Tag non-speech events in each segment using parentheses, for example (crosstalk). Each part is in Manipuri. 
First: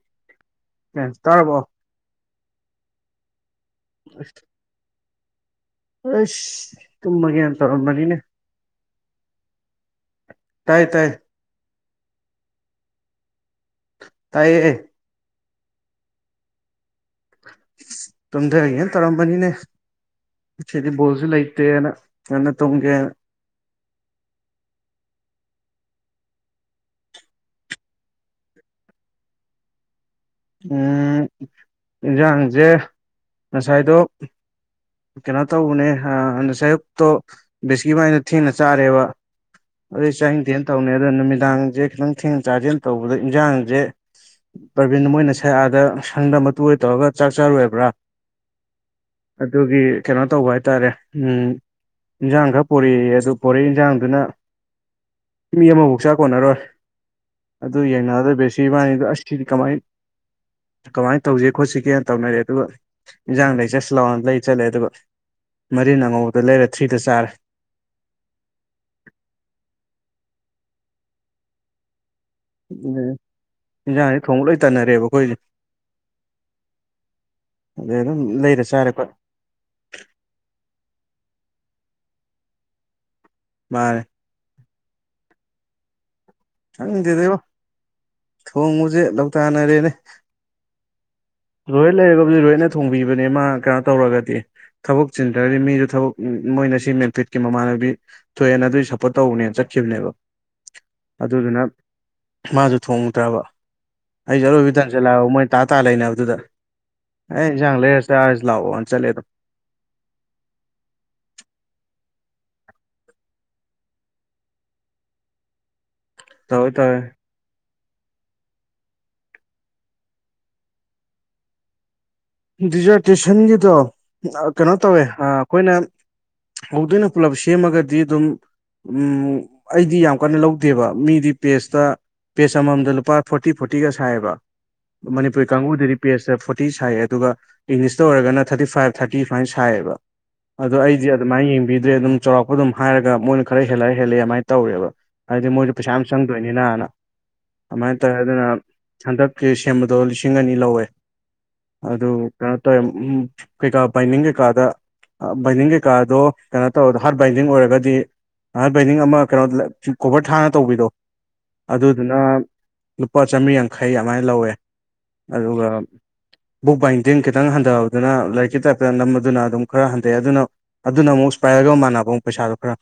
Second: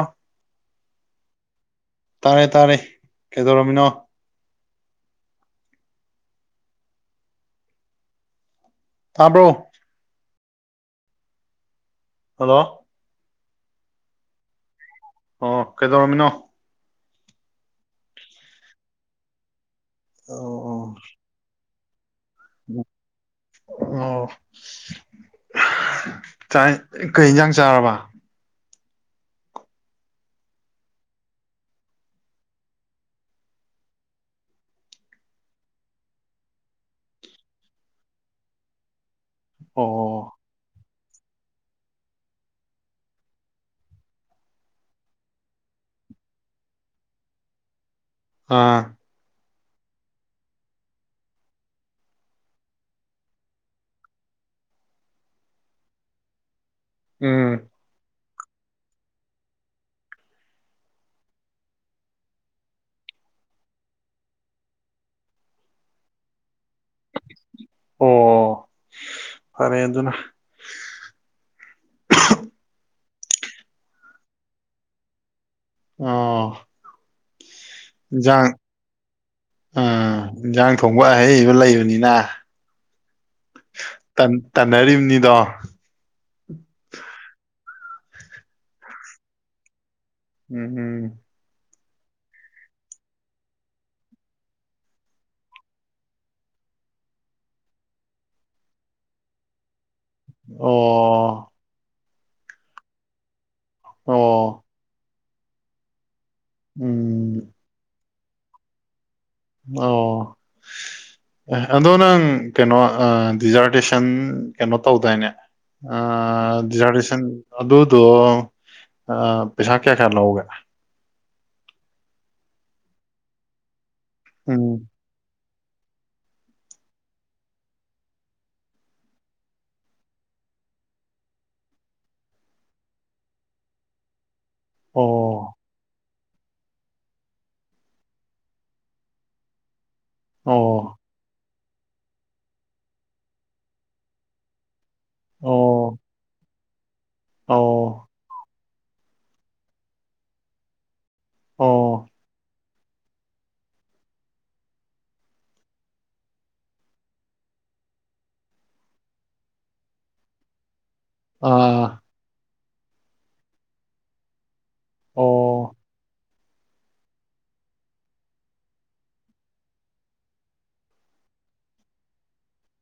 ꯑꯥ ꯀꯦꯟꯁ ꯇꯥꯔꯕꯣ ꯇꯥꯔꯦ ꯇꯥꯔꯦ ꯀꯩꯗꯧꯔꯝꯃꯤꯅꯣ ꯑꯁ ꯑꯁ ꯇꯨꯝꯃꯒꯦ ꯇꯧꯔꯝꯕꯅꯤꯅꯦ ꯇꯥꯕ꯭ꯔꯣ ꯇꯥꯏ ꯇꯥꯏ ꯍꯜꯂꯣ ꯇꯥꯏꯌꯦ ꯑꯣ ꯀꯩꯗꯧꯔꯝꯃꯤꯅꯣ ꯇꯨꯝꯊ ꯍꯦꯅ ꯇꯧꯔꯝꯕꯅꯤꯅꯦ ꯁꯤꯗꯤ ꯑꯣ ꯕꯣꯜꯁꯨ ꯂꯩꯇꯦꯅ ꯅꯅ ꯇꯨꯨꯡꯦ ꯑꯣ ꯀꯩ ꯏꯟꯁꯥꯡ ꯆꯥꯔꯕ ꯏꯟꯁꯥꯡꯁꯦ ꯉꯁꯥꯏꯗꯣ ꯀꯩꯅꯣ ꯇꯧꯕꯅꯦ ꯑ ꯁꯌꯨꯛꯇꯣ ꯕꯤꯁꯀꯤꯃꯥꯏꯅ ꯊꯦꯡꯅ ꯆꯥꯔꯦꯕ ꯑꯗꯨꯩ ꯑꯣ ꯆꯊꯦꯅ ꯇꯧꯅꯤ ꯑꯗꯣ ꯅꯨꯃꯤꯗꯥꯡꯁꯦ ꯈꯤꯇꯪ ꯊꯦꯡ ꯆꯥꯖꯦꯜ ꯇꯧꯕꯗ ꯏꯟꯁꯥꯡꯁꯦ ꯏꯚꯟ ꯃꯣꯏꯅ ꯁꯛꯑꯗ ꯁꯪꯗ ꯃꯇꯨ ꯑꯣꯏ ꯇꯧꯔꯒ ꯆꯥꯛ ꯆꯥꯔꯨꯏꯕ꯭ꯔꯥ ꯑꯥ ꯑꯗꯨꯒꯤ ꯀꯩꯅꯣ ꯇꯧꯕ ꯍꯥꯏꯇꯥꯔꯦ ꯎꯝ ꯏꯟꯖꯥꯡ ꯈꯔ ꯄꯣꯔꯛꯏꯦ ꯑꯗꯨ ꯄꯣꯔꯛꯏ ꯏꯟꯖꯥꯡꯗꯨꯅ ꯃꯤ ꯑꯃꯐꯧꯛ ꯆꯥꯛ ꯀꯣꯟꯅꯔꯣꯏ ꯎꯝ ꯑꯗꯨ ꯌꯦꯡꯅꯗꯣꯏ ꯕꯦ ꯁꯤ ꯏꯕꯥꯅꯤꯗ ꯑꯁꯤꯗꯤ ꯀꯃꯥꯏꯅ ꯀꯃꯥꯏꯅ ꯇꯧꯁꯤꯦ ꯈꯣꯠꯁꯤꯒꯦꯅ ꯇꯧꯅꯔꯦ ꯑꯗꯨꯒ ꯏꯟꯖꯥꯡꯗ ꯆꯠꯁ ꯂꯥꯎꯅ ꯂꯩ ꯆꯠꯂꯦ ꯑꯗꯨꯒ ꯃꯔꯤꯟ ꯑꯉꯧꯕꯗ ꯂꯩꯔꯦ ꯊ꯭ꯔꯤꯗ ꯆꯥꯔꯦ ꯑꯣ ꯐꯔꯦ ꯑꯗꯨꯅ ꯎꯝ ꯏꯟꯖꯥꯡꯁꯤ ꯊꯣꯡꯕ ꯂꯣꯏ ꯇꯅꯔꯦꯕ ꯑꯩꯈꯣꯏꯁꯦ ꯑꯣ ꯑꯗꯩ ꯑꯗꯨꯝ ꯏꯟꯖꯥꯡ ꯂꯩꯔꯦ ꯆꯥꯔꯦ ꯈꯣ ꯑꯥ ꯏꯟꯖꯥꯡ ꯊꯣꯡꯕ ꯑꯍꯩꯕ ꯂꯩꯕꯅꯤꯅ ꯚꯥꯏ ꯇꯟꯅꯔꯤꯕꯅꯤꯗꯣ ꯈꯪꯗꯦꯗꯔꯣ ꯊꯣꯡꯉꯨꯁꯦ ꯂ ꯂꯧꯇꯅꯔꯦꯅꯦ ꯎꯝ ꯎꯝ ꯂꯣꯏ ꯂꯩꯔꯒꯕꯨꯗꯤ ꯂꯣꯏꯅ ꯊꯣꯡꯕꯤꯕꯅꯦ ꯃꯥ ꯀꯩꯅꯣ ꯇꯧꯔꯒꯗꯤ ꯊꯕꯛ ꯆꯤꯟꯗ꯭ꯔꯒꯗꯤ ꯃꯤꯗꯨ ꯊꯕꯛ ꯃꯣꯏꯅ ꯁꯤ ꯃꯦꯟꯐꯤꯠꯀꯤ ꯃꯃꯥꯟꯅꯕꯤ ꯊꯣꯏꯑꯦꯅ ꯑꯗꯨꯏ ꯁꯞꯄꯣꯔꯠ ꯇꯧꯅꯦꯅ ꯆꯠꯈꯤꯕꯅꯦꯕ ꯑꯣ ꯑꯗꯨꯗꯨꯅ ꯃꯥꯁꯨ ꯊꯣꯡꯉꯨꯗ꯭ꯔꯕ ꯑꯩꯁꯦ ꯑꯣ ꯑꯠꯂꯣꯏꯕꯤꯗꯟꯁꯠꯂꯥꯛꯑ ꯃꯣꯏ ꯇꯥ ꯇꯥ ꯂꯩꯅꯦ ꯑꯗꯨꯗ ꯎꯝ ꯑꯩ ꯏꯟꯖꯥꯡ ꯂꯩꯔ ꯆꯥꯔꯁꯤ ꯂꯥꯛꯑꯣꯅ ꯆꯠꯂꯦꯗꯣ ꯑꯣ ꯑꯦ ꯑꯗꯣ ꯅꯪ ꯀꯩꯅꯣ ꯗꯤꯖꯥꯔꯇꯦꯁꯟ ꯀꯩꯅꯣ ꯇꯧꯗꯥꯏꯅꯦ ꯇꯧꯋꯦ ꯇꯧꯋꯦ ꯔꯤꯖꯥꯔꯕꯦꯁꯟ ꯑꯗꯨꯗꯣ ꯄꯩꯁꯥ ꯀꯌꯥ ꯀꯌꯥ ꯂꯧꯒꯦ ꯗꯤꯖꯔꯇꯦꯁꯟꯒꯤꯗꯣ ꯀꯩꯅꯣ ꯎꯝ ꯇꯧꯋꯦ ꯑꯩꯈꯣꯏꯅ ꯍꯧꯗꯣꯏꯅ ꯄꯨꯂꯞ ꯁꯦꯝꯃꯒꯗꯤ ꯑꯗꯨꯝ ꯎꯝ ꯑꯩꯗꯤ ꯌꯥꯝ ꯀꯟꯅ ꯂꯧꯗꯦꯕ ꯃꯤꯗꯤ ꯄꯦꯁꯇ ꯄꯦꯖ ꯑꯃꯃꯝꯗ ꯂꯨꯄꯥ ꯐꯣꯔꯇꯤ ꯐꯣꯔꯇꯤꯒ ꯁꯥꯏꯌꯦꯕ ꯃꯅꯤꯄꯨꯔꯤ ꯑꯣ ꯀꯥꯡꯕꯨꯗꯗꯤ ꯄꯦꯖꯇ ꯐꯣꯔꯇꯤ ꯁꯥꯏꯌꯦ ꯑꯗꯨꯒ ꯏꯪꯂꯤꯁꯇ ꯑꯣꯏꯔꯒꯅ ꯊꯥꯔꯇꯤ ꯐꯥꯏꯚ ꯊꯥꯔꯇꯤ ꯁꯨꯃꯥꯏꯅ ꯁꯥꯏꯌꯦꯕ ꯑꯗꯣ ꯑꯣ ꯑꯩꯗꯤ ꯑꯗꯨꯃꯥꯏꯅ ꯌꯦꯡꯕꯤꯗ꯭ꯔꯦ ꯑꯗꯨꯝ ꯆꯥꯎꯔꯥꯛꯄ ꯑꯗꯨꯝ ꯍꯥꯏꯔꯒ ꯃꯣꯏꯅ ꯈꯔ ꯍꯦꯜꯂꯑꯦ ꯍꯦꯜꯂꯛꯦꯃꯥꯏꯅ ꯇꯧꯔꯦꯕ ꯍꯥꯏꯗꯤ ꯃꯣꯏꯁꯨ ꯑꯣ ꯁꯦꯝꯁꯪꯗꯣꯏꯅꯤꯅꯅ ꯑꯣ ꯑꯗꯨꯃꯥꯏꯅ ꯇꯧꯋꯦ ꯑꯗꯨꯅ ꯍꯟꯗꯛꯀꯤ ꯁꯦꯝꯕꯗꯣ ꯂꯤꯁꯤꯡ ꯑꯅꯤ ꯂꯧꯋꯦ꯫ ꯑꯗꯨ ꯑꯣ ꯀꯩꯅꯣ ꯇꯧꯋꯦ ꯀꯩꯀꯥ ꯕꯥꯏꯅꯤꯡ ꯀꯩꯀꯥꯗ ꯑꯥ ꯕꯥꯏꯅꯤꯡ ꯀꯩꯀꯥꯗꯣ ꯀꯩꯅꯣ ꯇꯧꯔꯗꯣ ꯍꯥꯔꯠ ꯕꯥꯏꯅꯤꯡ ꯑꯣꯏꯔꯒꯗꯤ꯫ ꯅ ꯕꯥꯏꯅꯤꯡ ꯑꯃ ꯀꯩꯅꯣ ꯀꯣꯕꯔ ꯊꯥꯅ ꯇꯧꯕꯤꯗꯣ꯫ ꯑꯥ ꯑꯗꯨꯗꯨꯅ ꯂꯨꯄꯥ ꯆꯥꯝꯃꯔꯤ ꯌꯥꯡꯈꯩ ꯑꯗꯨꯃꯥꯏꯅ ꯂꯧꯋꯦ꯫ ꯑꯗꯨꯒ꯫ ꯑꯣ ꯕꯨꯛ ꯕꯥꯏꯟꯗꯤꯡ ꯈꯤꯇꯪ ꯍꯟꯊꯕꯗꯨꯅ ꯂꯥꯏꯔꯤꯛꯀꯤ ꯇꯥꯏꯞꯇ ꯅꯝꯕꯥꯗꯨꯅ ꯑꯗꯨꯝ ꯈꯔ ꯍꯟꯊꯩ ꯑꯗꯨꯅ ꯑꯗꯨꯅ ꯑꯃꯨꯛ ꯏꯁꯄ꯭ꯔꯥꯏꯔꯒ ꯃꯥꯟꯅꯕ ꯑꯃꯨꯛ ꯄꯩꯁꯥꯗꯣ ꯈꯔ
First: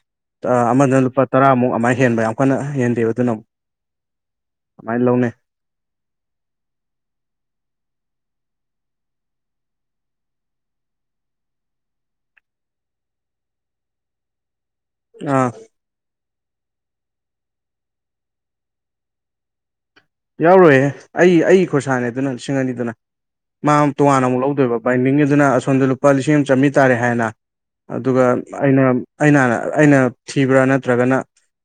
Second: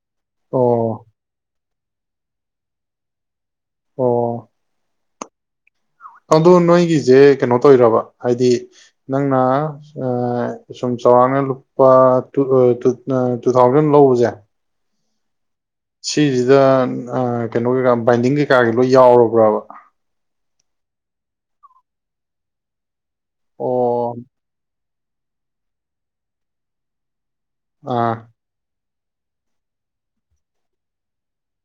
ꯑ ꯑꯃꯗꯨꯅ ꯑꯣ ꯂꯨꯄꯥ ꯇꯔꯥꯃꯨꯛ ꯑꯃꯥꯏ ꯍꯦꯟꯕ ꯌꯥꯝ ꯀꯟꯅ ꯍꯦꯟꯗꯦꯕ ꯑꯗꯨꯅ ꯑꯃꯨꯛ꯫ ꯑꯣ꯫ ꯑꯃꯥꯏ ꯂꯧꯅꯩ꯫ ꯑꯗꯣ ꯅꯣꯏꯒꯤꯁꯦ ꯀꯩꯅꯣ ꯇꯧꯔꯤꯔꯕ ꯍꯥꯏꯗꯤ ꯅꯪꯅ꯫ ꯁꯨꯝ ꯆꯥꯎꯔꯥꯛꯅ ꯂꯨꯄꯥ ꯇꯨ ꯊꯥꯎꯖꯟ ꯂꯧꯕꯁꯦ꯫ ꯑꯥ꯫ ꯁꯤꯁꯤꯗ ꯀꯩꯅꯣ ꯀꯩꯀꯥ ꯕꯥꯏꯟꯗꯤꯡ ꯀꯩꯀꯥꯒꯤ ꯂꯣꯏ ꯌꯥꯎꯔꯕ꯭ꯔꯕ꯫ ꯌꯥꯎꯔꯣꯏꯍꯦ ꯑꯩ ꯑꯩ ꯈꯣꯔꯁꯥꯅꯦ ꯑꯗꯨꯅ ꯂꯤꯁꯤꯡ ꯑꯅꯤꯗꯨꯅ ꯃꯥ ꯑꯣ ꯇꯣꯉꯥꯟꯅ ꯑꯃꯨꯛ ꯂꯧꯗꯣꯏꯕ꯫ ꯕꯥꯏꯟꯗꯤꯡꯒꯤꯗꯨꯅ ꯑꯁꯣꯝꯗ ꯂꯨꯄꯥ ꯂꯤꯁꯤꯡ ꯑꯃ ꯆꯥꯝꯃꯔꯤ ꯇꯥꯔꯦ ꯍꯥꯏꯔꯦꯅ ꯑꯗꯨꯒ ꯑꯩꯅ ꯑꯩꯅꯍꯟꯅ ꯑꯩꯅ ꯊꯤꯕ꯭ꯔꯥ ꯅꯠꯇ꯭ꯔꯒꯅ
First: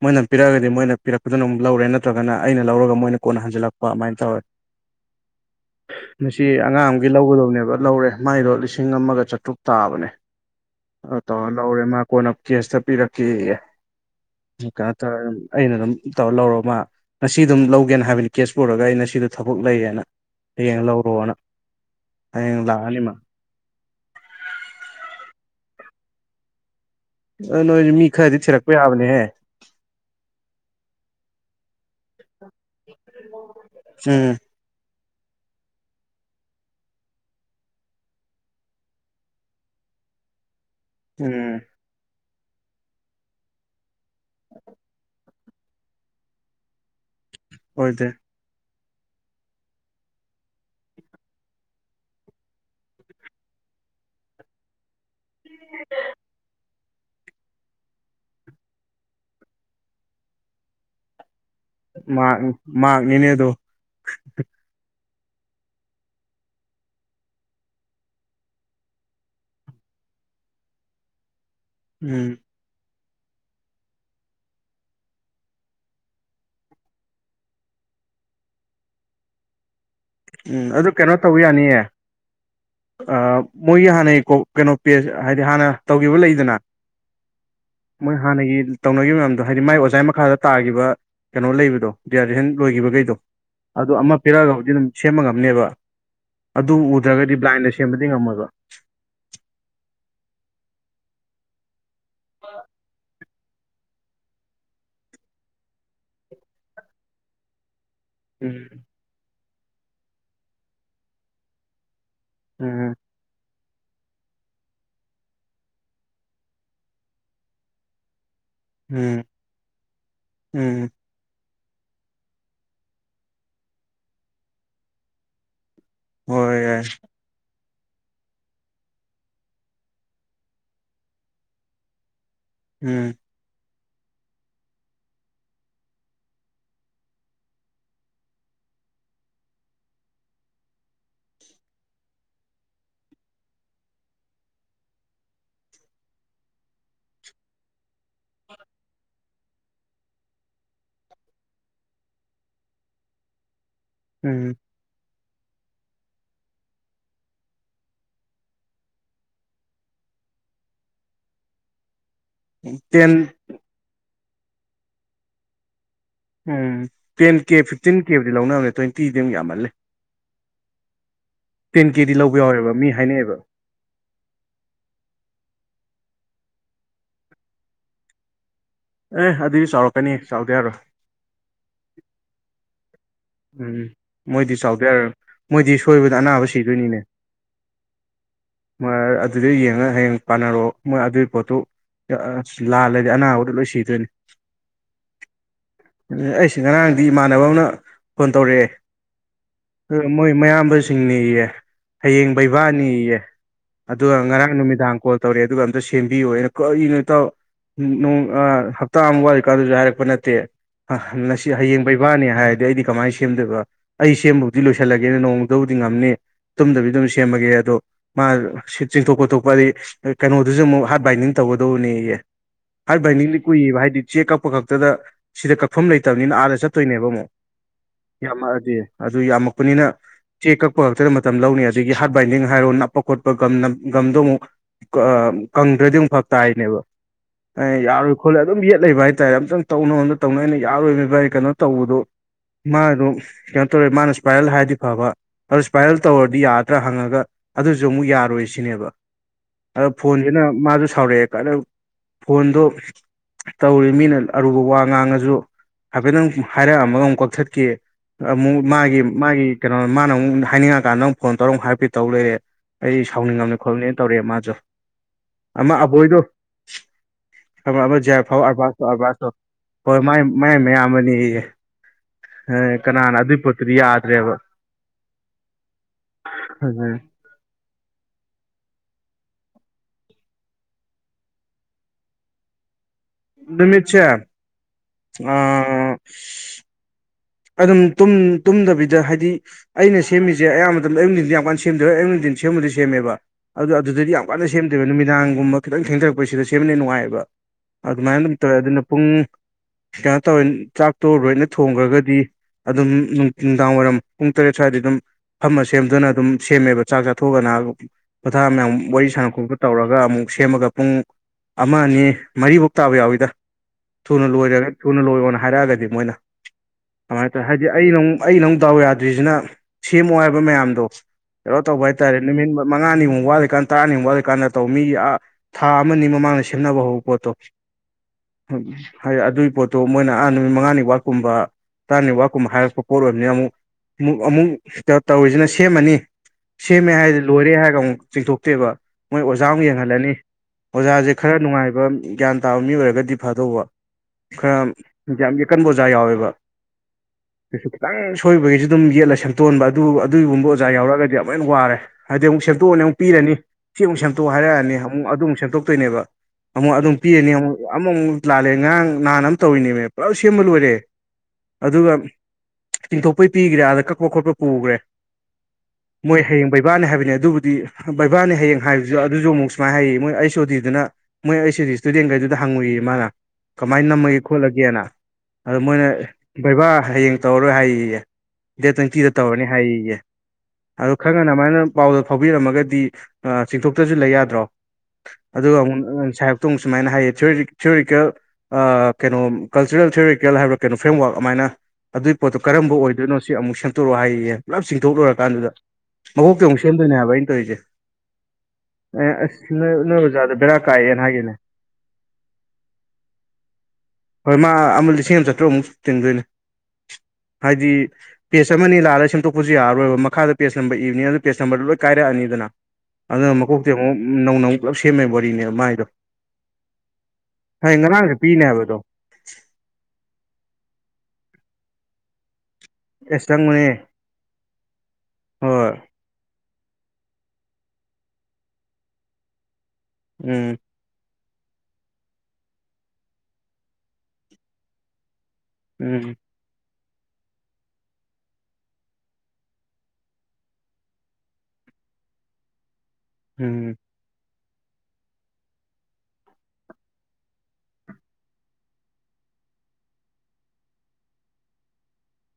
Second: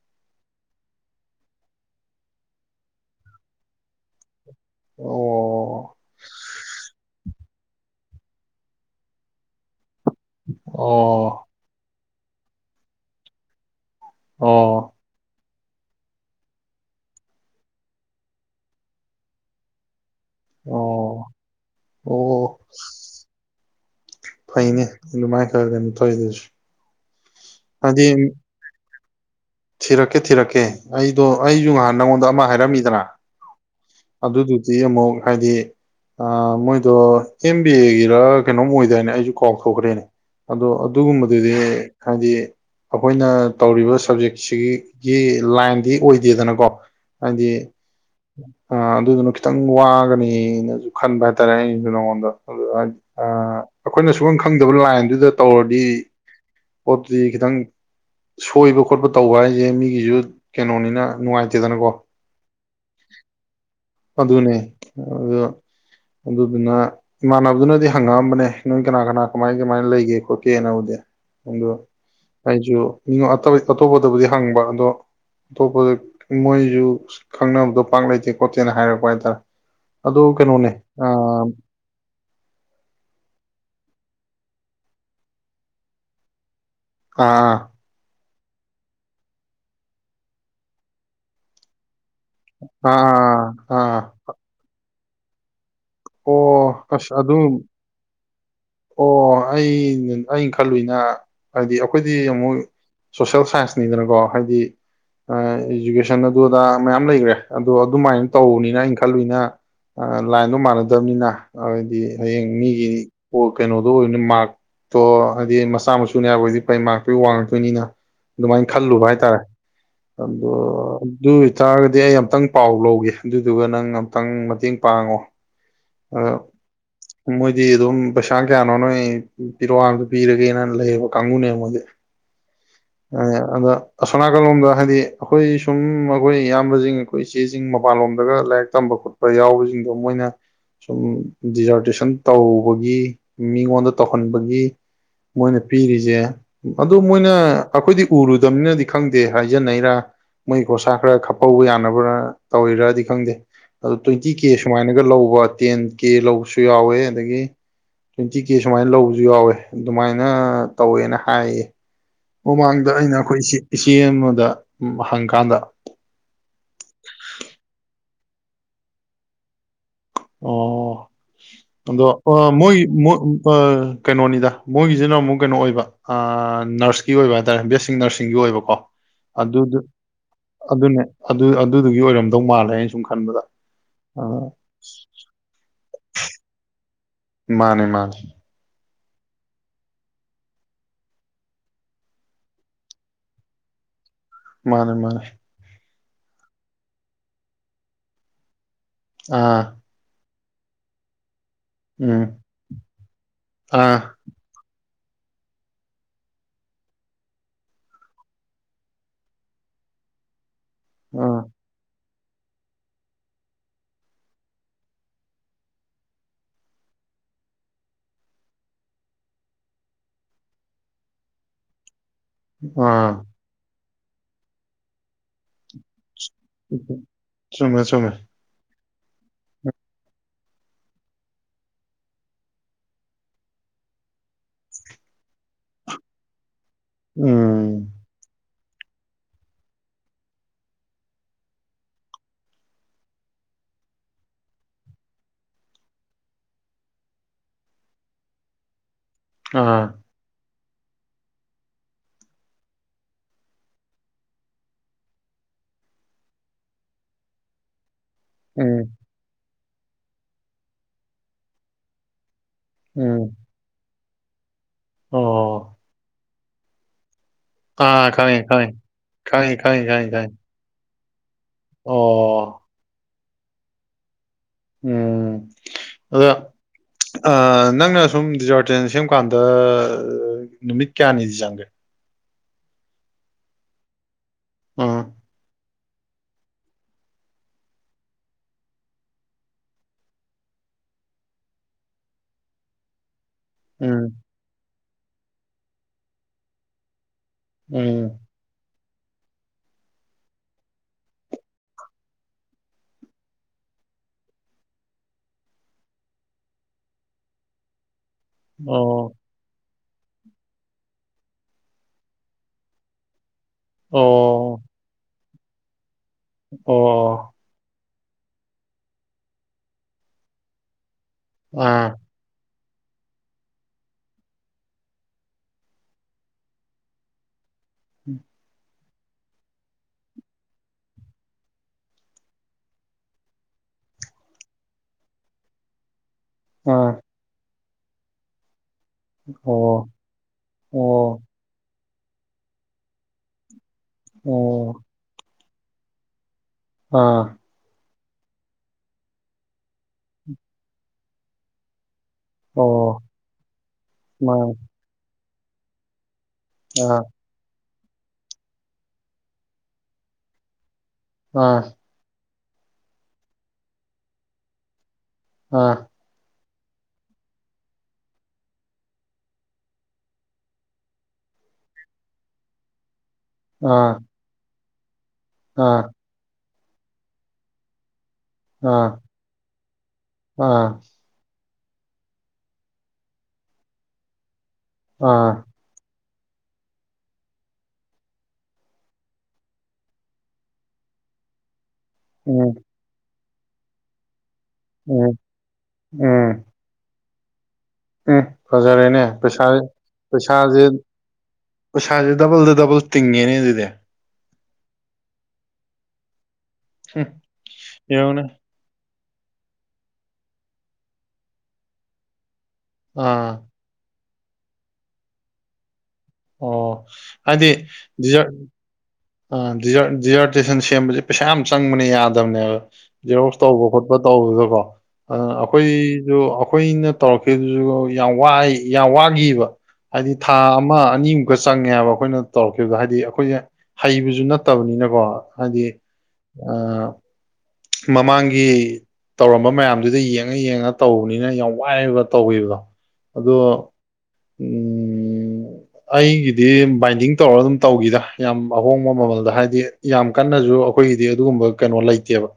ꯃꯣꯏꯅ ꯄꯤꯔꯛꯑꯒꯗꯤ ꯃꯣꯏꯅ ꯄꯤꯔꯛꯄꯗꯨꯅ ꯑꯃꯨꯛ ꯂꯧꯔꯦ ꯅꯠꯇ꯭ꯔꯒꯅ ꯑꯩꯅ ꯂꯧꯔꯒ ꯃꯣꯏꯅ ꯀꯣꯟꯅ ꯍꯟꯖꯤꯜꯂꯛꯄ ꯑꯗꯨꯃꯥꯏꯅ ꯇꯧꯋꯦ꯫ ꯑꯣ꯫ ꯉꯁꯤ ꯑꯉꯥꯡ ꯑꯃꯒꯤ ꯂꯧꯒꯗꯕꯅꯦꯕ ꯂꯧꯔꯦ ꯃꯥꯏꯗꯣ ꯂꯤꯁꯤꯡ ꯑꯃꯒ ꯆꯥꯇ꯭ꯔꯨꯛ ꯇꯥꯕꯅꯦ꯫ ꯑ ꯇꯧꯔ ꯂꯧꯔꯦ ꯃꯥ ꯀꯦꯟꯅ ꯀꯦꯁꯇ ꯄꯤꯔꯛꯀꯦꯌꯦ꯫ ꯑꯩꯅ ꯑꯗꯨꯝ ꯇꯧꯔ ꯂꯧꯔꯣ ꯃꯥ ꯉꯁꯤ ꯑꯗꯨꯝ ꯒꯦꯟ ꯍꯥꯏꯕꯅꯤ ꯀꯦꯁ ꯄꯨꯔꯒ ꯑꯩꯅ ꯁꯤꯗ ꯊꯕꯛ ꯂꯩꯔꯦꯅ ꯍꯌꯦꯡ ꯂꯧꯔꯣꯅ ꯍꯌꯦꯡ ꯂꯥꯛꯑꯅꯤ ꯃꯥ꯫ ꯐꯩꯅꯦ ꯑꯗꯨ ꯃꯥꯥꯏ ꯈꯔ ꯈꯔ ꯀꯩꯅꯣ ꯇꯧꯔꯤꯗꯨꯁꯨ꯫ ꯑꯗꯨ ꯅꯣꯏꯁꯨ ꯃꯤ ꯈꯔꯗꯤ ꯊꯤꯔꯛꯄ ꯌꯥꯕꯅꯦꯍꯦ꯫ ꯊꯤꯔꯛꯀꯦ ꯊꯤꯔꯛꯀꯦ ꯑꯩꯗꯣ ꯑꯩꯁꯨ ꯅꯍꯥꯟ ꯅꯪꯉꯣꯟꯗ ꯑꯃ ꯍꯥꯏꯔꯝꯃꯤꯗꯅ꫰꫰ ꯎꯝ ꯑꯗꯨꯗꯨꯗꯤ ꯑꯃꯨꯛ ꯍꯥꯏꯗꯤ꯫ ꯑ ꯃꯣꯏꯗꯣ ꯑꯦꯝ ꯕꯤ ꯑꯦꯒꯤꯔ ꯀꯩꯅꯣꯝ ꯑꯣꯏꯗꯥꯏꯅꯦ ꯑꯩꯁꯨ ꯀꯥꯎꯊꯣꯛꯈ꯭ꯔꯦꯅꯦ꯫ ꯑꯗꯣ ꯑꯗꯨꯒꯨꯝꯕꯗꯨꯗꯤ ꯎꯝ ꯍꯥꯏꯗꯤ ꯑꯩꯈꯣꯏꯅ ꯇꯧꯔꯤꯕ ꯁꯕꯖꯦꯛꯁꯤ ꯒꯤ ꯂꯥꯏꯟꯗꯤ ꯑꯣꯏꯗꯦꯗꯅꯀꯣ ꯍꯥꯏꯗꯤ꯫ ꯑꯣꯏꯗꯦ꯫ ꯑ ꯑꯗꯨꯗꯨꯅ ꯈꯤꯇꯪ ꯋꯥꯒꯅꯤꯅꯁꯨ ꯈꯟꯕ ꯍꯥꯏꯇꯥꯔꯦ ꯑꯩꯅꯁꯨ ꯅꯉꯣꯟꯗ ꯑꯗꯨꯗ ꯑꯩꯈꯣꯏꯅ ꯁꯨꯛꯈꯪ ꯈꯪꯗꯕ ꯂꯥꯏꯟꯗꯨꯗ ꯇꯧꯔꯗꯤ꯫ ꯄꯣꯠꯇꯨꯗꯤ ꯈꯤꯇꯪ ꯁꯣꯏꯕ ꯈꯣꯠꯄ ꯇꯧꯕ ꯍꯥꯏꯁꯦ ꯃꯤꯒꯤꯁꯨ ꯀꯩꯅꯣꯅꯤꯅ ꯅꯨꯡꯉꯥꯏꯇꯦꯗꯅꯀꯣ꯫ ꯃꯥꯛ ꯃꯥꯛꯅꯤꯅꯦ ꯑꯗꯣ꯫ ꯑꯗꯨꯅꯦ ꯑꯗꯣ ꯑꯗꯨꯗꯨꯅ꯫ ꯏꯃꯥꯟꯅꯕꯗꯨꯅꯗꯤ ꯍꯪꯉꯛꯑꯝꯕꯅꯦ ꯅꯣꯏ ꯀꯅꯥ ꯀꯅꯥ ꯀꯃꯥꯏ ꯀꯃꯥꯏꯅ ꯂꯩꯒꯦ ꯈꯣꯠꯀꯦꯅꯕꯨꯗꯤ ꯑꯗꯨ ꯎꯝ꯫ ꯑꯩꯁꯨ ꯎꯪ ꯑꯇꯣꯏ ꯑꯇꯣꯞꯄꯗꯕꯨꯗꯤ ꯍꯪꯕ ꯑꯗꯣ ꯑꯇꯣꯞꯄꯗ ꯃꯣꯏꯁꯨ ꯈꯪꯅꯕꯗꯣ ꯄꯥꯛ ꯂꯩꯇꯦ ꯈꯣꯠꯇꯦꯅ ꯍꯥꯏꯔꯛꯄ ꯍꯥꯏꯇꯥꯔꯦ꯫ ꯑꯗꯣ ꯎꯝ ꯀꯩꯅꯣꯅꯦ ꯑꯗꯨ ꯀꯩꯅꯣ ꯇꯧꯕ ꯑꯥ ꯌꯥꯅꯤꯌꯦ꯫ ꯑ ꯃꯣꯏꯒꯤ ꯍꯥꯟꯅꯩ ꯀꯩꯅꯣ ꯄꯦꯁ ꯍꯥꯏꯗꯤ ꯍꯥꯟꯅ ꯇꯧꯈꯤꯕ ꯂꯩꯗꯅ꯫ ꯑꯥ ꯑꯥ꯫ ꯃꯣꯏ ꯍꯥꯟꯅꯒꯤ ꯇꯧꯅꯈꯤꯕ ꯃꯌꯥꯝꯗꯣ ꯍꯥꯏꯗꯤ ꯃꯥꯏ ꯑꯣꯖꯥꯒꯤ ꯃꯈꯥꯗ ꯇꯥꯈꯤꯕ ꯀꯩꯅꯣ ꯂꯩꯕꯗꯣ꯫ ꯗꯤꯌꯥꯗꯦꯁꯟ ꯂꯣꯏꯈꯤꯕꯈꯩꯗꯣ ꯑꯥ ꯑꯗꯨꯗꯣ ꯑꯥ ꯑꯃ ꯄꯤꯔꯛꯑꯒꯕꯨꯗꯤ ꯑꯗꯨꯝ ꯁꯦꯝꯕꯥ ꯉꯝꯅꯤꯕ ꯑꯣ ꯑꯗꯨ ꯑꯁ ꯎꯗ꯭ꯔꯒꯗꯤ ꯑꯗꯨ ꯕ꯭ꯂꯥꯏꯟꯗ ꯁꯦꯝꯕꯗꯤ ꯉꯝꯃꯣꯏꯕ꯫ ꯑꯣ ꯑꯩ ꯑꯩꯅ ꯈꯜꯂꯨꯏꯅ ꯍꯥꯏꯗꯤ ꯑꯩꯈꯣꯏꯗꯤ ꯑꯃꯨꯛ ꯁꯣꯁꯦꯜ ꯁꯥꯏꯟꯁꯅꯤꯗꯅꯀꯣ ꯍꯥꯏꯗꯤ ꯏꯖꯨꯀꯦꯁꯟ ꯑꯗꯨꯗ ꯃꯌꯥꯝ ꯂꯩꯒ꯭ꯔꯦ ꯑꯗꯣ ꯑꯗꯨꯃꯥꯏꯅ ꯇꯧꯕꯅꯤꯅ ꯎꯝ ꯑꯩꯅ ꯈꯜꯂꯨꯏꯅ ꯂꯥꯏꯟꯗꯣ ꯃꯥꯟꯅꯗꯕꯅꯤꯅ ꯍꯥꯏꯗꯤ ꯍꯌꯦꯡ ꯃꯤꯒꯤ ꯎꯝ ꯀꯣꯜ ꯀꯩꯅꯣꯗꯣ ꯑꯣꯏꯅꯦ ꯃꯥꯔꯛ ꯇꯣ ꯍꯥꯏꯗꯤ ꯃꯆꯥ ꯃꯁꯨꯅꯦ ꯍꯥꯏꯕꯣꯏꯗꯤ ꯐꯩ ꯃꯥꯔꯛꯇꯒꯤ ꯋꯥꯡꯉꯛꯇꯣꯏꯅꯤꯅ ꯑꯗꯨꯃꯥꯏꯟ ꯈꯜꯂꯨꯕ ꯎꯝ ꯍꯥꯏꯇꯥꯔꯦ ꯑꯗꯣ ꯎꯝ ꯑꯗꯨ ꯑꯣꯏꯇꯥꯔꯒꯗꯤ ꯑꯩ ꯑꯝꯇꯪ ꯄꯥꯎ ꯂꯧꯒꯦ ꯑꯗꯨꯗꯨꯒ ꯅꯪ ꯑꯝꯇꯪ ꯃꯇꯦꯡ ꯄꯥꯡꯉꯣ ꯑꯥ ꯍꯣꯏ ꯌꯥꯏ ꯃꯣꯏꯗꯤ ꯑꯗꯨꯝ ꯄꯩꯁꯥ ꯀꯌꯥꯅꯣ ꯅꯣꯏ ꯄꯤꯔꯣ ꯍꯥꯏꯕꯗ ꯄꯤꯔꯒꯦꯅ ꯂꯩꯌꯦꯕ ꯀꯥꯡꯕꯨꯅꯦ ꯃꯣꯏꯗꯤ ꯎꯝ ꯑꯗ ꯑꯁꯣꯅꯥꯀꯜ ꯂꯣꯝꯗ ꯍꯥꯏꯗꯤ ꯑꯩꯈꯣꯏ ꯁꯨꯝ ꯑꯩꯈꯣꯏ ꯏꯌꯥꯝꯕꯖꯤꯡ ꯑꯩꯈꯣꯏ ꯏꯆꯦꯖꯤꯡ ꯃꯄꯥꯟꯂꯣꯝꯗꯒ ꯂꯥꯏꯔꯤꯛ ꯇꯝꯕ ꯈꯣꯠꯄ ꯌꯥꯎꯕꯁꯤꯡꯗꯣ ꯃꯣꯏꯅ ꯁꯨꯝ ꯗꯤꯖꯥꯔꯇꯦꯁꯟ ꯇꯧꯕꯒꯤ ꯃꯤꯉꯣꯟꯗ ꯇꯧꯍꯟꯕꯒꯤ ꯃꯣꯏꯅ ꯄꯤꯔꯤꯖꯦ ꯑꯗꯨ ꯃꯣꯏꯅ ꯑꯩꯈꯣꯏꯗꯤ ꯎꯔꯨꯗꯕꯅꯤꯅꯗꯤ ꯈꯪꯗꯦ ꯍꯥꯏꯖꯅꯩꯔꯥ ꯃꯣꯏ ꯈꯣꯔꯁꯥ ꯈꯔ ꯈꯞꯄꯧꯕ ꯌꯥꯅꯕ꯭ꯔꯥ ꯇꯧꯔꯤꯔꯗꯤ ꯈꯪꯗꯦ ꯑꯗꯨ ꯇ꯭ꯋꯦꯟꯇꯤ ꯎꯝ ꯀꯦ ꯁꯨꯃꯥꯏꯅꯒ ꯂꯧꯕ ꯇꯦꯟ ꯀꯦ ꯂꯧꯕꯁꯨ ꯌꯥꯎꯋꯦ ꯑꯗꯒꯤ ꯇ꯭ꯋꯦꯟꯇꯤ ꯀꯦ ꯁꯨꯃꯥꯏꯅ ꯂꯧꯕꯁꯨ ꯌꯥꯎꯋꯦ ꯑꯗꯨꯃꯥꯏꯅ ꯇꯧꯋꯦꯅ ꯍꯥꯏꯌꯦ ꯃꯃꯥꯡꯗ ꯇꯦꯟ ꯑꯩꯅ ꯑꯩꯈꯣꯏ ꯏꯆꯦ ꯑꯃꯗ ꯍꯪꯀꯥꯟꯗ ꯎꯝ ꯇꯦꯟ ꯀꯦ ꯐꯤꯐꯇꯤꯟ ꯀꯦꯕꯨꯗꯤ ꯂꯧꯅꯕꯅꯦ ꯇ꯭ꯋꯦꯟꯇꯤꯗꯤ ꯃꯨꯛ ꯌꯥꯝꯃꯜꯂꯦ ꯑꯣ ꯇꯦꯟ ꯑꯗꯣ ꯀꯦꯗꯤ ꯂꯧꯕ ꯑꯥ ꯌꯥꯎꯋꯦꯕ ꯃꯣꯏ ꯃꯤ ꯃꯣꯏ ꯍꯥꯏꯅꯩꯑꯕ ꯑꯥ ꯀꯩꯅꯣꯅꯤꯗ ꯃꯣꯏꯒꯤꯁꯤꯅ ꯑꯃꯨꯛ ꯀꯩꯅꯣ ꯑꯣꯏꯕ ꯑꯥ ꯅꯔꯁꯀꯤ ꯑꯣꯏꯕ ꯍꯥꯏꯇꯥꯔꯦ ꯕꯦꯁꯁꯤꯡ ꯅꯔꯁꯤꯡꯒꯤ ꯑꯣꯏꯕꯀꯣ ꯑꯦ ꯑꯗꯨꯗꯤ ꯑꯗꯨꯗꯨ ꯆꯥꯎꯔꯛꯀꯅꯤ ꯆꯥꯎꯗ ꯌꯥꯔꯣꯏ ꯑꯗꯨꯅꯦ ꯑꯗꯨ ꯑꯗꯨꯗꯨꯒꯤ ꯑꯣꯏꯔꯝꯗꯧ ꯃꯥꯜꯂꯦ ꯑꯩꯅ ꯁꯨꯝ ꯈꯟꯕꯗ ꯎꯝ ꯑꯥ ꯃꯣꯏꯗꯤ ꯆꯥꯎꯗ ꯌꯥꯔꯣꯏ ꯃꯣꯏꯗꯤ ꯁꯣꯏꯕꯗ ꯑꯅꯥꯕ ꯁꯤꯗꯣꯏꯅꯤꯅꯦ ꯃꯥꯅꯦ ꯃꯥꯅꯦ ꯃꯣꯏ ꯑꯗꯨꯗ ꯌꯦꯡꯉꯒ ꯍꯌꯦꯡ ꯄꯥꯟꯅꯔꯛꯑꯣ ꯃꯣꯏ ꯑꯗꯨꯒꯤ ꯄꯣꯠꯇꯨ ꯑꯁ ꯂꯥꯜꯂꯗꯤ ꯑꯅꯥꯕꯗ ꯂꯣꯏ ꯁꯤꯗꯣꯏꯅꯦ ꯃꯥꯅꯦ ꯃꯥꯅꯦ ꯑꯩꯁ ꯉꯔꯥꯡꯗꯤ ꯏꯃꯥꯟꯅꯕ ꯑꯃꯅ ꯐꯣꯟ ꯇꯧꯔꯛꯑꯦ ꯑꯥ ꯃꯣꯏ ꯃꯌꯥꯝꯕꯖꯤꯡꯅꯤꯌꯦ ꯎꯝ ꯍꯌꯦꯡ ꯕꯩꯕꯥꯅꯤꯌꯦ ꯑꯥ ꯑꯗꯨꯒ ꯉꯔꯥꯡ ꯅꯨꯃꯤꯗꯥꯡ ꯀꯣꯜ ꯇꯧꯔꯦ ꯑꯗꯨꯒ ꯑꯝꯇ ꯁꯦꯝꯕꯤꯌꯨ ꯑꯩꯅ ꯀꯥꯔꯤꯅꯣ ꯏꯇꯥꯎ ꯅꯣꯡ ꯑꯥ ꯍꯞꯇꯥ ꯑꯃꯨꯛ ꯋꯥꯠꯂꯤ ꯀꯥꯟꯗꯖꯨ ꯍꯥꯏꯔꯛꯄ ꯅꯠꯇꯦ ꯑꯥ ꯉꯁꯤ ꯍꯌꯦꯡ ꯕꯩꯕꯥꯅꯤ ꯍꯥꯏꯔꯗꯤ ꯑꯩꯗꯤ ꯀꯃꯥꯏꯟ ꯁꯦꯝꯗꯣꯏꯕ ꯑꯩ ꯁꯦꯝꯕꯕꯨꯗꯤ ꯂꯣꯏꯁꯤꯜꯂꯒꯦꯅ ꯅꯣꯡꯃꯗꯕꯨꯗꯤ ꯉꯝꯅꯤ ꯇꯨꯝꯗꯕꯤ ꯑꯗꯨꯝ ꯁꯦꯝꯃꯒꯦ ꯑꯗꯣ ꯃꯥ ꯁꯤ ꯆꯤꯡꯊꯣꯛ ꯈꯣꯠꯇꯣꯛꯄ ꯑꯩ ꯀꯩꯅꯣꯗꯨꯁꯨ ꯑꯃꯨꯛ ꯍꯥꯔꯠ ꯕꯥꯏꯟꯗꯤꯡ ꯇꯧꯒꯗꯧꯕꯅꯦꯌꯦ ꯍꯥꯏꯔꯠ ꯑꯥ ꯕꯥꯏꯅꯤꯡꯗꯤ ꯀꯨꯏꯌꯦꯕ ꯍꯥꯏꯗꯤ ꯆꯦ ꯀꯛꯄ ꯈꯛꯇꯗ ꯁꯤꯗ ꯀꯛꯐꯝ ꯂꯩꯇꯕꯅꯤꯅ ꯑꯥꯗ ꯆꯠꯇꯣꯏꯅꯦꯕ ꯑꯃꯨꯛ ꯆꯨꯝꯃꯦ ꯆꯨꯝꯃꯦ ꯌꯥꯝꯃꯛꯑꯗꯤ ꯑꯗꯨ ꯌꯥꯝꯃꯛꯄꯅꯤꯅ ꯆꯦꯛ ꯀꯛꯄ ꯈꯛꯇꯅ ꯃꯇꯝ ꯂꯧꯅꯤ ꯑꯗꯒꯤ ꯍꯥꯔꯠ ꯕꯥꯏꯟꯗꯤꯡ ꯍꯥꯏꯔꯣ ꯅꯞꯄ ꯈꯣꯠꯄ ꯒ ꯒꯝꯗꯣ ꯑꯃꯨꯛ ꯀꯪꯗ꯭ꯔꯗꯤ ꯑꯃꯨꯛ ꯐꯔꯛ ꯇꯥꯏꯅꯦꯕ ꯎꯝ ꯌꯥꯔꯣꯏ ꯈꯣꯠꯂꯣꯏ ꯑꯗꯨꯝ ꯌꯦꯠ ꯂꯩꯕ ꯍꯥꯏꯇꯥꯔꯦ ꯑꯝꯇꯪ ꯇꯧꯅꯕ ꯑꯝꯇ ꯇꯧꯅ ꯑꯩꯅ ꯌꯥꯔꯣꯏꯃꯦ ꯚꯥꯏ ꯀꯩꯅꯣ ꯇꯧꯕꯗꯣ ꯃꯥꯗꯨ ꯀꯩꯅꯣ ꯇꯧꯔꯦ ꯃꯥꯅ ꯏꯁꯄꯥꯏꯔꯦꯜ ꯍꯥꯏꯔꯗꯤ ꯐꯕ ꯑꯗꯨꯣ ꯏꯁꯄꯥꯏꯔꯦꯜ ꯇꯧꯋꯔꯗꯤ ꯌꯥꯗ꯭ꯔꯥ ꯍꯪꯉꯒ ꯑꯗꯨꯁꯨ ꯑꯃꯨꯛ ꯌꯥꯔꯣꯏ ꯁꯤꯅꯦꯕ ꯑꯗꯣ ꯑꯥ ꯐꯣꯟꯖꯤꯅ ꯃꯥꯖꯨ ꯁꯥꯎꯔꯛꯑꯦ ꯀꯟꯅ ꯐꯣꯟꯗꯣ ꯇꯧꯔꯤ ꯃꯤꯅ ꯑꯔꯨꯕ ꯋꯥ ꯉꯥꯡꯉꯖꯨ ꯍꯥꯏꯐꯦꯠꯇꯪ ꯍꯥꯏꯔꯛꯑꯝꯃꯒ ꯑꯃꯨꯛ ꯀꯛꯊꯠ ꯀꯦ ꯑꯃꯨꯛ ꯎꯝ ꯃꯥꯒꯤ ꯃꯥꯒꯤ ꯀꯩꯅꯣ ꯃꯥꯅ ꯑꯃꯨꯛ ꯍꯥꯏꯅꯤꯡꯉꯀꯥꯟꯗ ꯑꯃꯨꯛ ꯐꯣꯟ ꯇꯧꯔ ꯑꯃꯨꯛ ꯍꯥꯏꯔꯞꯄꯤ ꯇꯧꯔ ꯂꯩꯔꯦ ꯑꯩꯗꯤ ꯎꯝ ꯁꯥꯎꯅꯤꯡꯉꯝꯅꯤ ꯈꯣꯜꯅꯦ ꯇꯧꯔꯛꯑꯦ ꯃꯥꯁꯨ ꯑꯃ ꯑꯕꯣꯏꯗꯣ ꯑꯃ ꯖꯦꯐꯥꯎ ꯑꯔꯕꯥ ꯑꯔꯕꯥꯇꯣ ꯍꯣꯏ ꯃꯥ ꯃꯥꯏ ꯃꯌꯥꯝꯕꯅꯦꯌꯦ ꯑꯣ ꯍ ꯀꯅꯥꯅ ꯑꯗꯨꯏ ꯄꯣꯠꯇꯗꯤ ꯌꯥꯗ꯭ꯔꯦꯕ ꯎꯝ ꯑꯗ ꯅꯪꯅ ꯁꯨꯝ ꯗꯤꯖꯥꯔꯇꯦꯟ ꯁꯦꯝꯕꯀꯥꯟꯗ ꯅꯨꯃꯤꯠ ꯀꯌꯥꯅꯤꯗꯤ ꯆꯪꯒꯦ ꯅꯨꯃꯤꯠꯁꯦ ꯎꯝ ꯑ ꯑꯗꯨꯝ ꯇꯨꯝ ꯇꯨꯝꯗꯕꯤꯗ ꯍꯥꯏꯗꯤ ꯑꯩꯅ ꯁꯦꯝꯃꯤꯖꯦ ꯑꯌꯥꯝꯕ ꯃꯇꯝꯗ ꯑꯌꯨꯛ ꯅꯨꯡꯊꯤꯟꯖꯦ ꯌꯥꯝ ꯀꯥꯟ ꯁꯦꯝꯗꯦꯕ ꯑꯌꯨꯛ ꯅꯨꯡꯊꯤꯟ ꯁꯦꯝꯕꯨꯗꯤ ꯁꯦꯝꯃꯦꯕ ꯑꯗꯨ ꯑꯗꯨꯗꯗꯤ ꯌꯥꯝ ꯀꯟꯅ ꯁꯦꯝꯗꯦꯕ ꯅꯨꯃꯤꯗꯥꯡꯒꯨꯝꯕ ꯈꯤꯇꯪ ꯊꯦꯡꯗꯔꯛꯄꯁꯤꯗ ꯁꯦꯝꯕꯅ ꯅꯨꯡꯉꯥꯏꯑꯦꯕ ꯑꯗꯨꯃꯥꯏꯅ ꯇꯧꯋꯦ ꯑꯗꯨꯅ ꯄꯨꯡ ꯀꯩꯅꯣ ꯇꯧꯋꯦ ꯆꯥꯛꯇꯣ ꯂꯣꯏꯅ ꯊꯣꯡꯈ꯭ꯔꯒꯗꯤ ꯑꯗꯨꯝ ꯅꯨꯡ ꯗꯥꯡꯋꯥꯏꯔꯝ ꯄꯨꯡ ꯇꯔꯦꯠ ꯁ꯭ꯋꯥꯏꯗ ꯑꯗꯨꯝ ꯐꯝꯃ ꯁꯦꯝꯗꯨꯅ ꯑꯗꯨꯝ ꯁꯦꯝꯃꯦꯕ ꯆꯥꯛ ꯆꯥꯊꯣꯛꯑꯒꯅ ꯄꯣꯊꯥ ꯃꯌꯥꯝ ꯋꯥꯔꯤ ꯁꯥꯟꯅ ꯈꯣꯠꯄ ꯇꯧꯔꯒ ꯑꯃꯨꯛ ꯁꯦꯝꯃꯒ ꯄꯨꯡ ꯑꯃ ꯑꯅꯤ ꯃꯔꯤꯐꯧ ꯇꯥꯕ ꯌꯥꯎꯋꯤꯗ ꯊꯨꯅ ꯂꯣꯏꯔ ꯊꯨꯅ ꯂꯣꯏꯌꯣꯅ ꯍꯥꯏꯔꯛꯑꯒꯗꯤ ꯃꯣꯏꯅ ꯑꯗꯨꯃꯥꯏꯅ ꯑꯣ ꯍꯥꯏꯗꯤ ꯑꯩꯩꯅ ꯑꯃꯨꯛ ꯑꯩꯅ ꯑꯃꯨꯛ ꯗꯥꯎ ꯌꯥꯗ꯭ꯔꯤꯁꯤꯅ ꯁꯦꯝꯃꯣ ꯍꯥꯏꯕ ꯃꯌꯥꯝꯗꯣ ꯀꯩꯅꯣ ꯇꯧꯕ ꯍꯥꯏꯇꯥꯔꯦ ꯅꯨꯃꯤꯠ ꯃꯉꯥꯅꯤꯃꯨꯛ ꯋꯥꯠꯂꯤꯀꯥꯟꯗ ꯇꯔꯥꯅꯤꯃꯨꯛ ꯋꯥꯠꯂꯤꯀꯥꯟꯗ ꯇꯧ ꯃꯤ ꯊꯥ ꯑꯃꯅꯤ ꯃꯃꯥꯡꯗ ꯁꯦꯝꯅꯕ ꯍꯧꯕ ꯄꯣꯠꯇꯣ ꯎꯝ ꯍꯥꯏ ꯑꯗꯨꯏ ꯄꯣꯠꯇꯣ ꯃꯣꯏꯅ ꯑꯥ ꯅꯨꯃꯤꯠ ꯃꯉꯥꯅꯤ ꯋꯠꯀꯨꯝꯕ ꯇꯥꯅꯤ ꯋꯥꯀꯨꯝꯕ ꯍꯥꯏꯔꯛꯄ ꯄꯣꯠ ꯑꯣꯏꯕꯅꯤꯅ ꯑꯃꯨꯛ ꯑꯃꯨꯛ ꯇꯧꯔꯤꯁꯤꯅ ꯁꯦꯝꯃꯅꯤ ꯁꯦꯝꯃꯦ ꯍꯥꯏꯗꯤ ꯂꯣꯏꯔꯦ ꯍꯥꯏꯔꯒ ꯑꯃꯨꯛ ꯆꯤꯡꯊꯣꯛꯇꯦꯕ ꯃꯣꯏ ꯑꯣꯖꯥ ꯑꯃꯨ ꯌꯦꯡꯍꯜꯂꯅꯤ ꯑꯣꯖꯥꯁꯦ ꯈꯔ ꯅꯨꯡꯉꯥꯏꯕ ꯒ꯭ꯌꯥꯟ ꯇꯥꯕ ꯃꯤ ꯑꯣꯏꯔꯒꯗꯤ ꯐꯥꯗꯧꯕ ꯈꯔ ꯌꯥꯝ ꯌꯦꯛꯀꯟꯕ ꯑꯣꯖꯥ ꯌꯥꯎꯋꯦꯕ ꯑꯥ ꯀꯩꯁꯨ ꯈꯤꯇꯪ ꯁꯣꯏꯕꯒꯤꯁꯨ ꯑꯗꯨꯝ ꯌꯦꯠꯂ ꯁꯦꯝꯇꯣꯟꯕ ꯑꯗꯨ ꯑꯗꯨꯒꯨꯝꯕ ꯑꯣꯖꯥ ꯌꯥꯎꯔꯛꯑꯒꯗꯤ ꯑꯃꯨꯛ ꯍꯦꯟꯅꯋꯥꯔꯦ ꯍꯥꯏꯗꯤ ꯑꯃꯨꯛ ꯁꯦꯝꯗꯣꯛꯑꯅꯤ ꯑꯃꯨꯛ ꯄꯤꯔꯅꯤ ꯁꯤ ꯑꯃꯨꯛ ꯁꯦꯝꯗꯣꯛꯑꯣ ꯍꯥꯏꯔꯛꯑꯅꯤ ꯑꯃꯨꯛ ꯑꯗꯨ ꯑꯃꯨꯛ ꯁꯦꯝꯗꯣꯛꯇꯣꯏꯅꯦꯕ ꯑꯃꯨꯛ ꯑꯗꯨꯝ ꯄꯤꯔꯅꯦ ꯑꯃꯨꯛ ꯑꯃꯃꯨꯛ ꯂꯥꯜꯂꯦ ꯉꯔꯥꯡ ꯅꯍꯥꯟ ꯑꯃ ꯇꯧꯔꯤꯅꯦꯅꯦ ꯄꯨꯂꯞ ꯁꯦꯝꯕ ꯂꯣꯏꯔꯦ ꯑ ꯑꯗꯨꯒ ꯇꯤꯡꯊꯣꯛꯄꯩ ꯄꯤꯒꯦꯔꯥꯗ ꯀꯛꯄ ꯈꯣꯠꯄ ꯄꯨꯈ꯭ꯔꯦ ꯑꯥ ꯃꯣꯏ ꯍꯌꯦꯡ ꯕꯩꯕꯥꯅꯦ ꯍꯥꯏꯕꯅꯤ ꯑꯗꯨꯕꯨꯗꯤ ꯕꯩꯕꯥꯅꯦ ꯍꯌꯦꯡ ꯍꯥꯏꯕꯗꯨ ꯑꯗꯨꯁꯨ ꯑꯃꯨꯛ ꯁꯨꯃꯥꯏꯅ ꯍꯌꯦ ꯃꯣꯏ ꯑꯩꯁ ꯑꯣꯗꯤ ꯗꯨꯅ ꯃꯣꯏ ꯑꯩꯁ ꯗꯤ ꯁ ꯏꯁꯇꯨꯗꯦꯟ ꯒꯥꯩꯗꯨꯗ ꯍꯪꯉꯨꯏ ꯃꯥꯅ ꯀꯃꯥꯏ ꯅꯝꯃꯒꯦ ꯈꯣꯠꯂꯒꯦꯅ ꯑꯗ ꯃꯣꯏꯅ ꯕꯩꯕꯥ ꯍꯌꯦꯡ ꯇꯧꯔꯔꯣꯏ ꯍꯥꯏꯌꯦ ꯗꯦꯠ ꯇ꯭ꯋꯦꯟꯇꯤꯗ ꯇꯧꯔꯅꯤ ꯍꯥꯏꯌꯦ ꯑ ꯈꯔ ꯉꯟꯅ ꯑꯗꯨꯃꯥꯏꯅ ꯄꯥꯎꯗꯣ ꯐꯥꯎꯕꯤꯔꯝꯃꯒꯗꯤ ꯆꯤꯡꯊꯣꯛꯇꯁꯨ ꯂꯩ ꯌꯥꯗ꯭ꯔꯣ ꯑ ꯑꯗꯨꯒ ꯑꯃꯨꯛ ꯉꯁꯥꯏꯌꯨꯛꯇꯣ ꯑꯃꯨꯛ ꯁꯨꯃꯥꯏꯅ ꯍꯥꯏꯌꯦ ꯊꯤꯌꯣ ꯊꯤꯌꯣꯔꯤꯀꯦꯜ ꯑ ꯀꯩꯅꯣ ꯀꯜꯆꯔꯦꯜ ꯊꯤꯌꯣꯔꯤꯀꯦꯜ ꯍꯥꯏꯕ꯭ꯔꯥ ꯀꯩꯅꯣ ꯐ꯭ꯔꯦꯝꯋꯥꯔꯛ ꯑꯃꯥꯏꯅ ꯑꯗꯨꯒꯤ ꯄꯣꯠꯇꯣ ꯀꯔꯝꯕ ꯑꯣꯏꯗꯣꯏꯅꯣ ꯁꯤ ꯑꯃꯨꯛ ꯁꯦꯝꯠꯇꯣꯔꯛꯑꯣ ꯍꯥꯏꯌꯦꯑꯦ ꯄꯨꯂꯞ ꯆꯤꯡꯊꯣꯛ ꯂꯣꯏꯔꯀꯥꯟꯗꯨꯗ ꯃꯀꯣꯛꯇꯩ ꯑꯃꯨꯛ ꯁꯦꯝꯗꯣꯏꯅꯦ ꯍꯥꯏꯕ ꯑꯩꯅ ꯇꯧꯔꯤꯁꯦ ꯎꯝ ꯐꯖꯔꯦꯅꯦ ꯑꯦ ꯄꯩꯁꯥ ꯑꯁ ꯅꯣꯏ ꯅꯣꯏ ꯑꯣꯖꯥꯗꯣ ꯕꯦꯔꯥ ꯄꯩꯁꯥꯁꯦ ꯀꯥꯏꯑꯦꯅ ꯍꯥꯏꯒꯤꯅꯦ ꯄꯩꯁꯥꯁꯦ ꯗꯕꯜꯗ ꯗꯕꯜ ꯇꯤꯡꯉꯦꯅꯦ ꯑꯗꯨꯗꯤ ꯍꯣꯏ ꯃꯥ ꯑꯃ ꯂꯤꯁꯤꯡ ꯑꯃ ꯆꯥꯇ꯭ꯔꯨꯛꯃꯨꯛ ꯇꯤꯡꯗꯣꯏꯅꯦ ꯍꯨꯝ ꯍꯥꯏꯗꯤ ꯌꯦꯡꯉꯨꯅꯦ ꯇꯦꯁ ꯆꯞꯑꯃꯅꯤ ꯂꯥꯛꯑꯒ ꯁꯦꯝꯗꯣꯛꯄꯁꯨ ꯌꯥꯔꯣꯏꯕ ꯃꯈꯥꯗ ꯄꯦꯖ ꯅꯝꯕꯔ ꯏꯕꯅꯤ ꯑꯗꯨꯅ ꯄꯦꯖ ꯅꯝꯕꯔꯗ ꯂꯣꯏ ꯀꯥꯏꯔꯛꯑꯅꯤꯗꯅ ꯑꯥ ꯑꯗꯨꯅ ꯃꯀꯣꯛꯇꯤ ꯑꯃꯨꯛ ꯅꯧꯅ ꯑꯃꯨꯛ ꯄꯨꯂꯞ ꯁꯦꯝꯃꯦꯕ ꯋꯥꯔꯤꯅꯦꯕ ꯃꯥꯏꯗꯣ ꯑꯣ ꯍꯥꯏꯗꯤ ꯍꯣꯏ ꯉꯔꯥꯡꯁꯨ ꯖꯔ ꯄꯤꯅꯦ ꯍꯥꯏꯕꯗꯣ ꯑ ꯗꯤꯖꯥꯔꯇꯦꯁꯟ ꯁꯦꯝꯕꯁꯦ ꯄꯩꯁꯥ ꯌꯥꯝ ꯆꯪꯕꯅꯦ ꯌꯥꯗꯕꯅꯦꯕ ꯑꯦꯁ ꯖꯦꯔꯣꯛꯁ ꯇꯧꯕ ꯆꯪꯕꯅꯦ ꯈꯣꯠꯄ ꯇꯧꯕꯗꯨꯗꯀꯣ ꯑꯗꯨ ꯑꯩꯈꯣꯏ ꯍꯣꯏ ꯑꯗꯨ ꯑꯩꯈꯣꯏꯅ ꯇꯧꯔꯛꯈꯤꯕꯗꯨꯁꯨ ꯌꯥꯝ ꯋꯥꯏ ꯌꯥꯝ ꯋꯥꯈꯤꯕ ꯍꯥꯏꯗꯤ ꯊꯥ ꯎꯝ ꯑꯃ ꯑꯅꯤꯃꯨꯛꯀ ꯆꯪꯉꯦꯕ ꯑꯩꯈꯣꯏꯅ ꯇꯧꯔꯛꯈꯤꯕꯗꯣ ꯍꯥꯏꯗꯤ ꯑꯩꯈꯣꯏꯁꯦ ꯍꯩꯕꯁꯨ ꯅꯠꯇꯕꯅꯤꯅꯀꯣ ꯍꯥꯏꯗꯤ ꯎꯝ ꯃꯃꯥꯡꯒꯤ ꯇꯧꯔꯝꯕ ꯃꯌꯥꯝꯗꯨꯗ ꯌꯦꯡꯉ ꯌꯦꯡꯉ ꯇꯧꯕꯅꯤꯅ ꯌꯥꯝ ꯋꯥꯏꯕ ꯇꯧꯈꯤꯕꯗꯣ ꯑꯣ ꯎꯝ ꯎꯝ (unintelligible) ꯑꯩꯒꯤꯗꯤ ꯕꯥꯏꯟꯗꯤꯡ ꯇꯧꯔ ꯑꯗꯨꯝ ꯇꯧꯈꯤꯗ ꯌꯥꯝ ꯑꯍꯣꯡꯕ ꯃꯃꯜꯗ ꯍꯥꯏꯗꯤ ꯌꯥꯝ ꯀꯟꯅꯁꯨ ꯑꯩꯈꯣꯏꯒꯤꯗꯤ ꯑꯗꯨꯒꯨꯝꯕ ꯀꯩꯅꯣ ꯂꯩꯇꯦꯕ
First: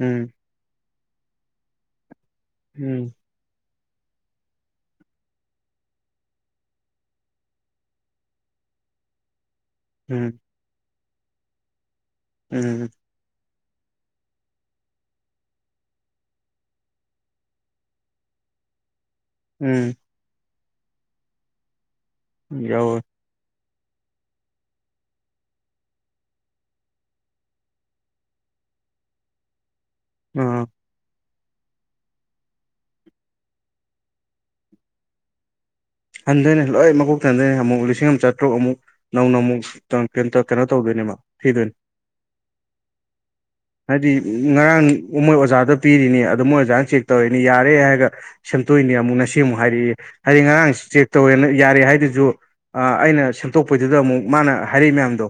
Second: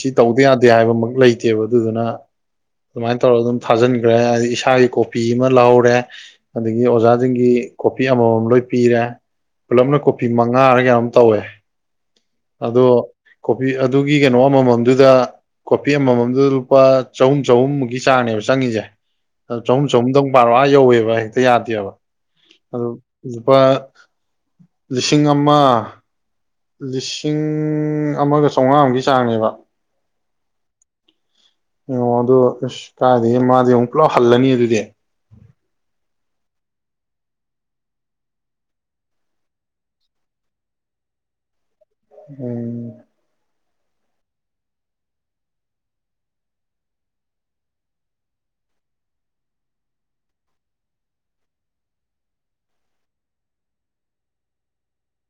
ꯁꯤ ꯇꯧꯗ ꯌꯥꯗꯦ ꯍꯥꯏꯕꯃꯛ ꯂꯩꯇꯦꯕ ꯑꯗꯨꯗꯨꯅ ꯎꯝ ꯑꯗꯨꯃꯥꯏꯅ ꯇꯧꯔꯒ ꯑꯗꯨꯝ ꯊꯥꯖꯤꯟꯈ꯭ꯔꯦ ꯍꯥꯏꯗꯤ ꯏꯁꯥꯒꯤ ꯀꯣꯄꯤ ꯑꯃ ꯂꯥꯎꯔꯦ ꯑꯗꯒꯤ ꯑꯣꯖꯥꯁꯤꯡꯒꯤ ꯀꯣꯄꯤ ꯑꯃꯃꯝ ꯂꯣꯏ ꯄꯤꯔꯦ ꯄꯨꯂꯞꯅ ꯀꯣ ꯎꯝ ꯃ ꯉꯥꯔꯒ ꯑꯃ ꯇꯧꯋꯦ ꯑꯗꯣ ꯀꯣꯕꯤ ꯑꯗꯨꯒꯤ ꯀꯩꯅꯣ ꯑꯃꯃꯝꯗꯨꯗ ꯀꯣꯐꯤ ꯑꯃꯃꯝꯗꯨꯗ ꯂꯨꯄꯥ ꯆꯍꯨꯝ ꯆꯍꯨꯝꯃꯨꯛꯀꯤ ꯆꯥꯡꯅꯦꯕ ꯆꯪꯉꯤꯁꯦ ꯆꯍꯨꯝ ꯎꯝ ꯆꯍꯨꯝꯗꯪ ꯄꯥꯔꯣ ꯑ ꯌꯧꯋꯦꯕ ꯍꯦꯛꯇ ꯌꯥꯗꯦꯕ ꯎꯝ ꯑꯗꯨ ꯌꯥꯎꯋꯦ ꯂꯨꯄꯥ ꯂꯤꯁꯤꯡ ꯑꯃ ꯂꯤꯁꯤꯡ ꯑꯃꯒ ꯆꯥꯝꯃꯉꯥ ꯑꯃꯒꯤꯒꯤ ꯆꯥꯡꯅꯦꯕ ꯎꯝ ꯑꯣ ꯑꯗꯨꯗ ꯑꯁ ꯀꯥꯏꯗꯒꯤ ꯃꯥꯗꯤ ꯑꯃꯨꯛ ꯄꯨꯂꯞ ꯍꯜꯂꯅꯤ ꯑꯗꯨꯗꯤ ꯍꯟꯊꯣꯏꯅꯦ ꯂꯣꯏ ꯃꯀꯣꯛ ꯊꯟꯗꯣꯏꯅꯦ ꯑꯃꯨꯛ ꯂꯤꯁꯤꯡ ꯑꯃ ꯆꯥꯇ꯭ꯔꯨꯛ ꯑꯃꯨꯛ ꯅꯧꯅ ꯑꯃꯨꯛ ꯀꯩꯅꯣ ꯇꯧꯗꯣꯏꯅꯦꯕ ꯊꯤꯗꯣꯏꯅꯤ ꯎꯝ (unintelligible) ꯍꯥꯏꯗꯤ ꯉꯔꯥꯡ ꯃꯣꯏ ꯑꯣꯖꯥꯗ ꯄꯤꯔꯤꯅꯤ ꯑꯗꯨ ꯃꯣꯏ ꯑꯣꯖꯥꯅ ꯆꯦꯛ ꯇꯧꯔꯛꯏꯅꯤ ꯌꯥꯔꯦ ꯍꯥꯏꯔꯒ ꯁꯦꯝꯇꯣꯛꯏꯅꯦ ꯑꯃꯨꯛ ꯉꯁꯤ ꯑꯃꯨꯛ ꯍꯥꯏꯔꯛꯑꯦ ꯍꯥꯏꯗꯤ ꯉꯔꯥꯡ ꯆꯦꯛ ꯇꯧꯋꯦꯅ ꯌꯥꯔꯦ ꯍꯥꯏꯗꯨꯁꯨ ꯑꯩꯅ ꯁꯦꯝꯗꯣꯛꯄꯩꯗꯨꯗ ꯑꯃꯨꯛ ꯃꯥꯅ ꯍꯥꯏꯔꯛꯏ ꯃꯌꯥꯝꯗꯣ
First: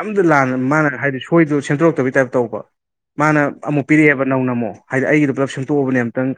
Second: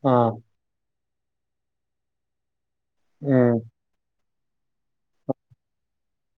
ꯑꯝꯇ ꯑꯥ ꯂꯥꯟꯅ ꯃꯥꯅ ꯍꯥꯏꯗꯤ ꯁꯣꯏꯗ ꯁ ꯁꯦꯝꯇꯣꯔꯛꯇꯕꯒꯤ ꯇꯥꯏꯞꯇ ꯇꯧꯕ ꯃꯥꯅ ꯎꯝ ꯑꯃꯨꯛ ꯄꯤꯔꯛꯑꯦꯕ ꯅꯧꯅ ꯑꯃꯨꯛ ꯍꯥꯏꯗꯤ ꯑꯩꯒꯤꯗꯣ ꯄꯨꯂꯞ ꯁꯦꯝꯇꯣꯛꯑꯕꯅꯦ ꯑꯝꯛꯇꯪ